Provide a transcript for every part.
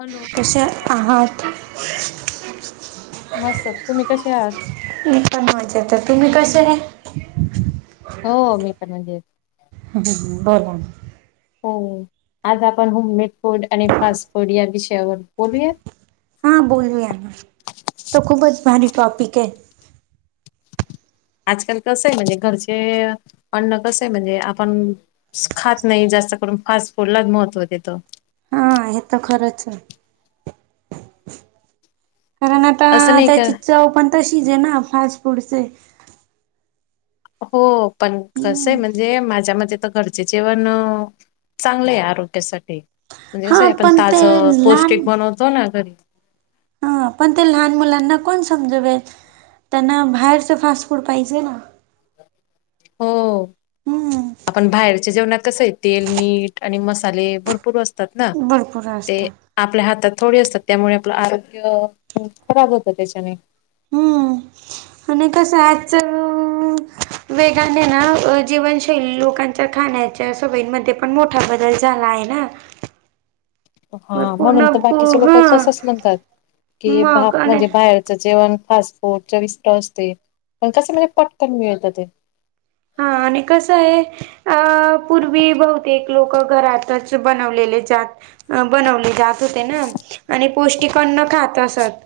Hello. कसे आहात? मस्त तुम्ही कसे आहात? मी पण माजेते तुम्ही कसेये? हो मी पण मजेत. ह बर म. हो आज आपण होम मीेट फूड आणि फास्ट फूड या विषयावर बोलूया? हा बोलू या ना. तो खूपच भारी टॉपिके. आजकाल कस म्हणजे, घरचे अन्न कसंय म्हणजे आपण खात नाही. जास्त करून फास्ट फूडला महत्त्व देतो. हा हे तर खरचे. कारण आ असं आता नाही का त्याची चव पण तशीचे ना. फास्ट फूडचे. हो पण कसंय हम्म म्हणजे, माझ्या म तर घर जेवण चांगलंय. आरोग्यासाठी. म्हणजे हा कसंय. आपण पण ते ताजं लहान पौष्टिक बनवतो ना घरी. ह पण ते लहान मुलांना कोण समजवेल. त्यांना बाहेरचं फास्ट फूड पाहिजे ना. हो हम्म आपण बाहेरच्या जेवणात कसंय, तेल, मीठ आणि मसाले भरपूर असतात ना. भरपूर ते असतात आपल्या हातात थोडी असतात. त्यामुळे आपलं आरोग्य खराब होतं त्याच्याने. हम्म आणि कसं याच ह [unintelligible] वेगाने ना जीवनशैली लोकांच्या खाण्याच्या सवयी मध्ये पण मोठा बदल झाला आहे ना. मग हा पूर्ण म्हणून तर बाकीचे लोक हा तसच म्हणतात. कि भाप मग आणि म्हणजे बाहेरचं जेवण फास् फुट चविष्ट असते. पण कस म्हणजे पटकन मिळत ते. हा आणि कसंये अ पूर्वी बहुतेक लोक घरातच बनवलेले जात अ बनवली जात होते ना. आणि पौष्टिक अन्न खात असत.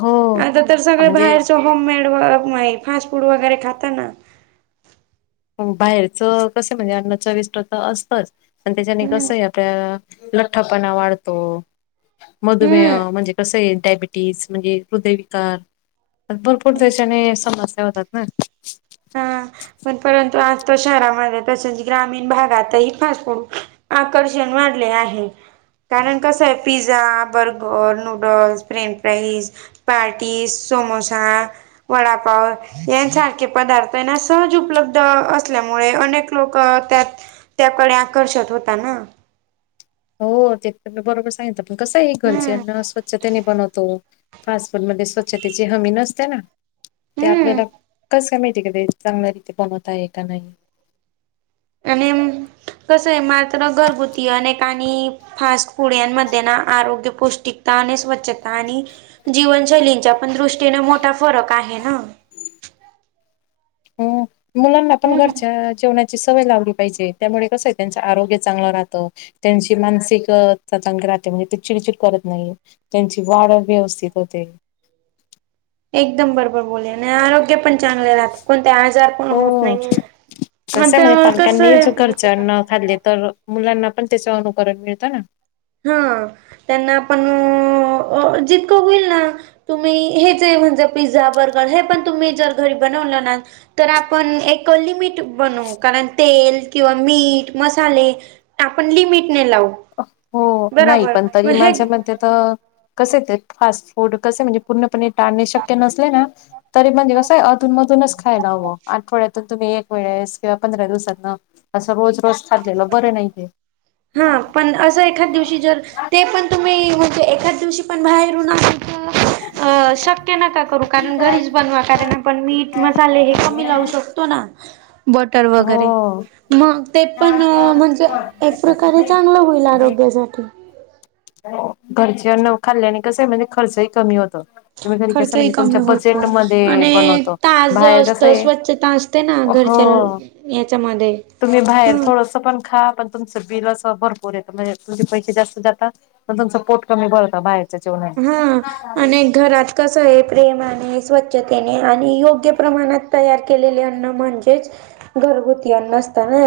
हो आता तर सगळं म्हणजे बाहेरच होममेड, फास्ट फूड वगैरे खाता ना. बाहेरच कस म्हणजे अण्ण चविष्ट तर असतच. आणि त्याच्याने कसं आता लठ्ठापणा वाढतो. हो मधुमेह म्हणजे कसंये डायबिटीस म्हणजे हृदयविकार. भरपूर त्याच्याने समस्या होतात ना. हा, पण परंतु आज तर शहरामध्ये तसच, ग्रामीण भागातही फास्ट फूड आकर्षण वाढले आहे. कारण कसंय, pizza, burger, noodles, French fries parties, samosa, vada pav यांसारखे पदार्थ ना, सहज उपलब्ध असल्यामुळे अनेक लोक त्यात त्याकडे आकर्षत होता ना. हो, ते तर म बरोबर सांगितल, पण कसं आहे घरचे हम्म अन् स्व स्वच्छतेने बनवतो, फास्ट फूड मध्ये स्वच्छतेची हमी नसते ना, ते हम्म आपल्याला कसं काय माहिती आहे का ते, चांगल्या रीती बनवत आहे का नाही? आणि कस आहे, मात्र घरगुतीने अनेक आणि फास्ट फुड्यांमध्ये ना, आरोग्य पौष्टिकता, आणि स्वच्छता आणि जीवनशैलींच्या पण दृष्टीने मोठा फरक आहे ना. ह, मुलांना आपण हम्म. घरच्या जेवणा ची, सवय लावली पाहिजे. त्यामुळे कसं आहे, त्यांच आरोग्य चांगलं राहतं. त्यांची मानसिकता चांगली राहते, म्हणजे ते चिडचिड करत नाही. त्यांची वाढ व्यवस्थित होते. एकदम बरोबर बोलले, आणि आरोग्य पण चांगले राहते, कोणते आजार पण होत हो नाही, मग कस आहे लागले तर, मुलांना पण त्याच अनुकरण मिळतं ना. हा, त्यांना आपण जितकं होईल ना तुम्ही हे जे म्हणजे, पिझ्झा, बर्गर, हे पण तुम्ही जर घरी बनवलं ना तर आपण एक लिमिट बनवू, कारण तेल, किंवा मीठ, मसाले आपण लिमिट ने लावू. हो, नाही बरोबर. पण मग तरी हे माझ्या मते तर, कसे ते फास्ट फूड कसे, म्हणजे पूर्णपणे टाळणे शक्य नसले ना, तरी म्हणजे कसं अधून मधूनच खायला हवं, आठवड्यातून तुम्ही एक वेळेस, किंवा पंधरा दिवसातन, असं रोज रोज खाल्लेलं बरं नाही ते. हा, पण असं एखाद दिवशी जर ते, पण तुम्ही म्हणजे एखाद दिवशी पण बाहेरून आ अ शक्य नका करू, कारण घरीच बनवा, कारण आपण मीठ मसाले हे कमी लावू शकतो ना? बटर हो वगैरे, मग ते पण म्हणजे खरं चांगल होईल आरोग्यासाठी. हो, घरच्यान खाल्ल्याने कसं आहे, म्हणजे खर्चही कमी होतो. तुम्ही घरी कसं खर्चही म्हणजे कमी तुमच्या होतो, बजेटमध्ये आणि बनवतो ताज बाहेर असत, कसं आहे स्वच्छता असत ना घरच्या हो याच्यामध्ये तुम्ही बाहेर हम्म थोडसं पण खा पण तुमचं बिल असं भरपूर येत, म्हणजे तुमचे पैसे जास्त जातात, पण तुमचं पोट कमी भरत, बाहेर हा, आणि घरात कस आहे, प्रेमाने, स्वच्छ स्वच्छतेने, आणि योग्य प्रमाणात तयार केलेले अन्न म्हणजेच घरगुती अन्न असत ना,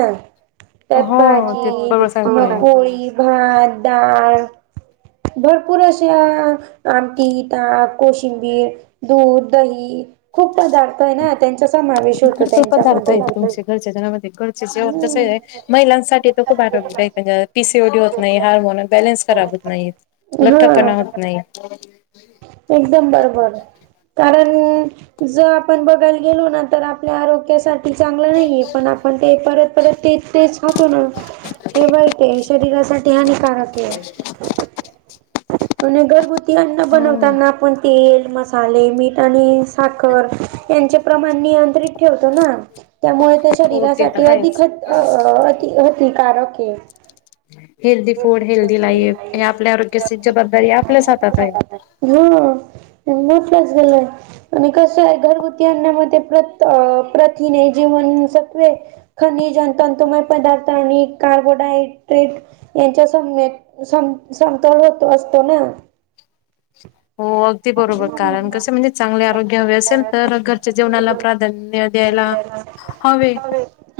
त्यात हो ते भाजी, बरोबर सांगत मग तुम्ही पोळी भात, डाळ, भरपूर अस अ आमटी, ताक, कोशिंबीर, दूध, दही खूप पदार्थ आहे ना, त्यांचा समावेश होतो भरपूर पदार्थ त्यांच्यामध्ये आहेत तुमचे घरच्या जेवणा मध्ये, घरचे जेवण जस हम्म आहे महिलांसाठी तर खूप आरोग्यदायी, पी. सी. ओ. डी होत नाही, हार्मोन बॅलेन्स खराब होत नाही. लठ्ठपणा हा होत नाही. एकदम बरोबर, कारण जर आपण बघायला गेलो ना तर आपल्या आरोग्यासाठी चांगलं नाहीये, पण आपण ते परत-परत ते तेच खातो ना, हे वाईट ये शरीरासाठी हानिकारक ये. म्हणून घरगुती अन्न बनवताना, आपण तेल, मसाले, मीठ आणि स साखर यांचे प्रमाण नियंत्रित ठेवतो ना? त्यामुळे ते हो ते शरीरासाठी तर अधिक आहेच. त अ अ अति-हतिकारक ये. हेल्दी फूड, हेल्दी लाईफ, हे आपल्या आरोग्याची जबाबदारी आपल्याच हातात आहे. ह्म, हो मोठच झालं य. आणि कसं य घरगुती अन्ना मध्ये प्रत-अ-प्रथिने, जीवन सत्वे खनिज अन तंतुमय पदार्थ आणि कार्बोडाय-ड्रेट. यांच्या समवेत, सम-समतोल होत असतो ना. होग. ते बरोबर कारण, कसे म्हणजे चांगले आरोग्य हवे असेल तर, घरच्या जेवणाला प्राधान्य द्यायला हवे.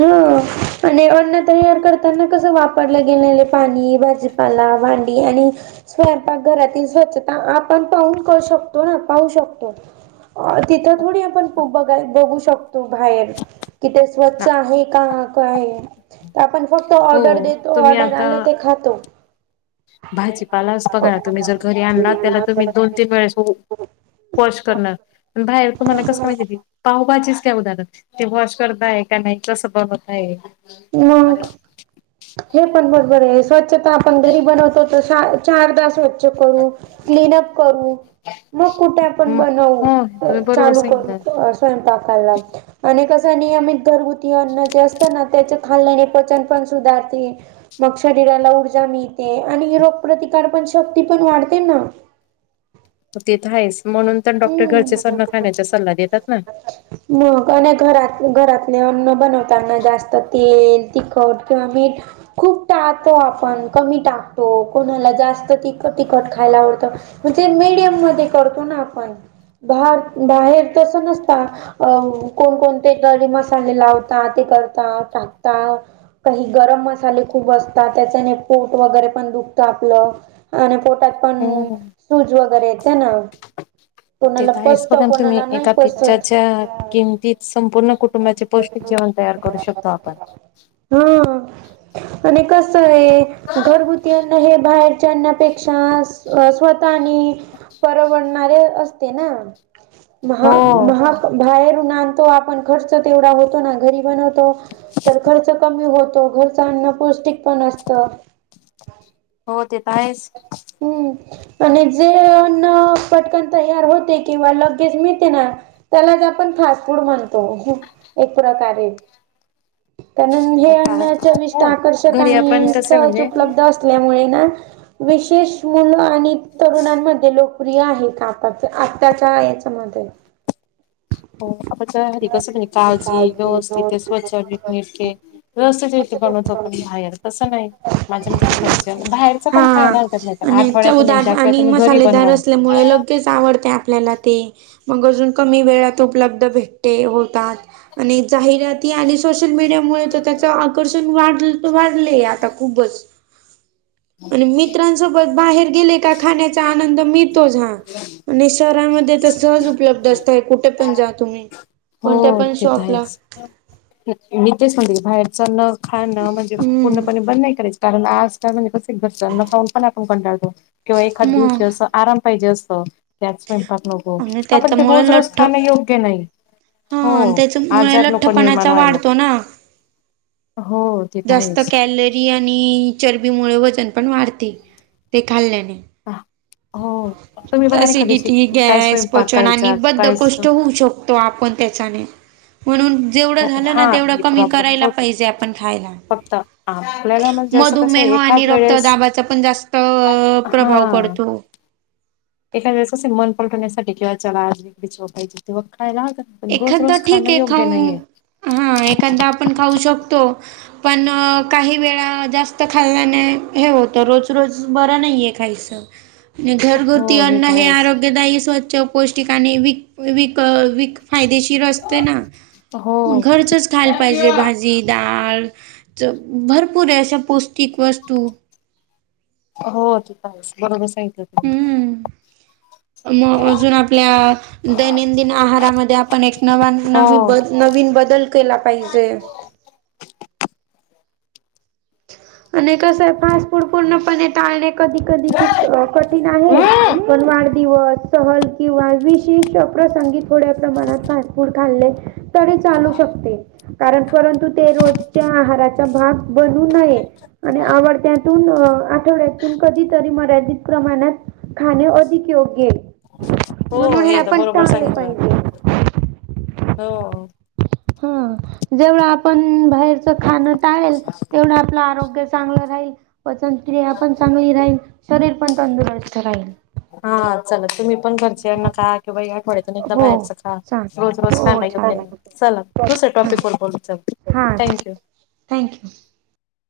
हं आणि अन्न तयार करताना, कसं वापरलं गेलेल पाणी, भाजी पाला, भांडी आणि स्वयंपाक घरातील स्वच्छता आपण पाहून क शकतो ना? पाहू शकतो. अ तिथं थोडी आपण बघाय, बघू शकतो बाहेर. तिथे ना स्वच्छ आहे का, काय ये? आपण फक्त हो ऑर्डर देतो, तुम्ही ऑर्डर आता आलं ते खातो. भाजीपालाच बघा तुम्ही, जर घरी आणला, त्याला तुम्ही दोन तीन वेळा स, वॉश करनार, बाहेर तुम्हाला कस माहितीे ते? पावभाजीचं घ्या उदाहरण, ते वॉश करताय का नाही कस बनवताय ये. मग हे पण बरोबर ये, स्वच्छता आपण घरी बनवतो, तर शा चारदा स्वच्छ करू, क्लीन उप करू. मग कुठे आपण म बनवू, हो तुम्ही बरोबर च-चालू करू सांगितलं कस स्वयंपाकला आणि कस नियमित घरगुती अन्न जे असत ना, त्याच्यात खाल्याने पचन पण सुधारते. मग शरीराला ऊर्जा मिळते आणि रोग प्रतिकार पण शक्ती पण वाढते ना. ते तर आहेस, म्हणून पण डॉक्टर हम्म घरचे सन्न खाण्याचा सल्ला देतात ना. मग आणि घरात-घरातले अन्न बनवताना जास्त तेल तिखट किंवा मीठ खूप टाळतो आपण, कमी टाकतो, कोणाला जास्त तिख-तिखट खायला आवडतं म्हणजे मीडियम मध्ये करतो ना आपण, भार-बाहेर तस नसत. अं कोणकोणते गरी मसाले लावता, ते करता, टाकता काही गरम मसाले खूप असतात, त्याच्याने पोट वगैरे पण दुखत आपलं. अन पोटात पण, हो हो. शूज वगैरे येते ना. कोणाला तेेत आहेस, पचत बघा न तुम्ही कोणाला नाही एका पिक्चर पचत च्या किमतीत, संपूर्ण कुटुंबाचे पौष्टिक जेवण तयार करू शकतो आपण. ह्म आणि कस ये घरगुती अन्न हे बाहेर च्याना पेक्षा, स्वतः आणि परवडणारे असते ना. हो. महा-महा बाहेरून आणतो आपण, खर्च तेवढा होतो ना, घरी बनवतो. तर खर्च कमी होतो, घरच अन्न पौष्टिक पण असतं. हो ते तर आहेच. हम्म आणि जे अन्न पटकन तयार होते किंवा लगेच मिळते ना त्यालाच आपण फास्ट फूड म्हणतो एक प्रकारे कारण हे हो अन्ना चविष्ट, आकर्षक घरी आपण आणि कसं सहज म्हणजे उपलब्ध अस असल्यामुळेन विशेष मुलं आणि तरुणांमध्ये लोक प्रिय आहेत का आता ते आताच्या याच्यामध्ये. हो आप तरी घरी कसं काळजी व्यवस्थित ते स्वच्छ, नीट नेटके रसेत पण होतो पण बाहेर कसं नाही माझ्या नंतर घरच्या बाहेरच हा पण खायला हरकत नाही पण आणि आठवड्यातून चवदार एकदा किंवा आणि तुम्ही घरी मसालेदार बनवा. असल्यामुळे लगेच आवडत्या आपल्याला ते मग अजून कमी वेळात उपलब्ध भेटते होतात. आणि जाहिराती आ सोशल मीडिया मुळे तर त्याचं आकर्षण वाढ तर वाढलंय आता खूपच आणि मित्रांसोबत बाहेर गेले का खाण्याचा आनंद मिळतोच हा. आणि शहरामध्ये तर सहज उपलब्ध असतय कुठे पण जा तुम्ही कोणत्या हो पण ते तर शॉपला. आहेच. मी तेच म्हणते बाहेर जाणं खाणं म्हणजे पूर्ण हम्म. पुर्ण पुणे बंद नाही करायच कारण आज म्हणजे कस पाऊन पण आपण कंटाळतो किंवा एखाद मग. दिवशी असं आराम पाहिजे असतं. त्याच स्वयंपाक नको आणि ह पण ते त्याच्यामुळे रोज, रोज लठ्ठ खाणं योग्य नाही. हो हा त्याच्यामुळे आजार नको निर्माण लठ्ठपणाचा व्हायला वाढतो ना. हो. ते तर जास्त आहेच कॅलरी आणि चरबीमुळे वजन पण वाढते ते खाल्ल्याने. अ हो. तुम्ही बघा ना एखाद्याशी अससिडिटी, काय गॅस, स्वयंपाक पचन आणि करायचा बद्ध काय कोष्ट होऊ शकतो. तो आपण त्याच्याने म्हणून जेवढं झालं ना हा तेवढं हे कमी प्रॉब्लेम करायला होते पाहिजे आपण खायला. फक्त आपल्याला म्हणजे असं कसं मधुमेह आणि एखाद वेळेस रक्तदाबाचा पण जास्त अ प्रभाव हा पडतो. एखाद्या वेळेस कसे मन पलटवण्यासाठी किंवा चला आज चोय तेव्हा खायला आ एखादा ठीक आहे खाऊन हा एखादा आपण खाऊ शकतो. पण काही वेळा जास्त खाल्ल्याने हे होतं रोज, रोज बरं नाही आहे खायचं. ह [inaudible] आणि घरगुरती हो अन्न तर हे आहेच. आरोग्यदायी, स्वच्छ, पौष्टिकाने विक विक व फायदेशीर हो. असते ना घरचच खायला पाहिजे भाज जी, डाळ भरपूर आहे अशा पौष्टिक वस्तू हो ते तर आहेच बरोबर सांगितलं तुम्ही. हम्म मग अजून आपल्या दैनंदिन आहारामध्ये आपण एक नवा नवी हो. नवीन बदल केला पाहिजे. आणि कसं आहे फस्फूड पूर्णपणे टाळले कधी, कधी कठीण आहे हम्म. पण वाढदिवस, सहल किंवा विशेष प्रसंगी थोड्या प्रमाणात फास्ट फूड खाल्ले तरी चालू शकते. कारण परंतु ते रोजच्या आहाराचा भाग बनू नये. आणि आवडत्यातून आठवड्यात कधीतरी मर्यादित प्रमाणात खाणे अधिक योग्य आहे. हो म्हणून हे तर आपण बरोबर टळलं पाहिजे. हो हो. हा जेवढं आपण बाहेरच खाणं टाळेल तेवढं आपलं आरोग्य चांगलं राहील पचनक्रिया पण चांगली, राहील शरीर पण तंदुरस्त राहील. हा चला तुम्ही पण घरच्यांना काय किंवा या एकदा हो बाहेरच खा चालेल. रोज, रोज हो खान योग्य चालेल. नाही चला दुसऱ्या टॉपिक व बोलु चला. हा, थँक यू.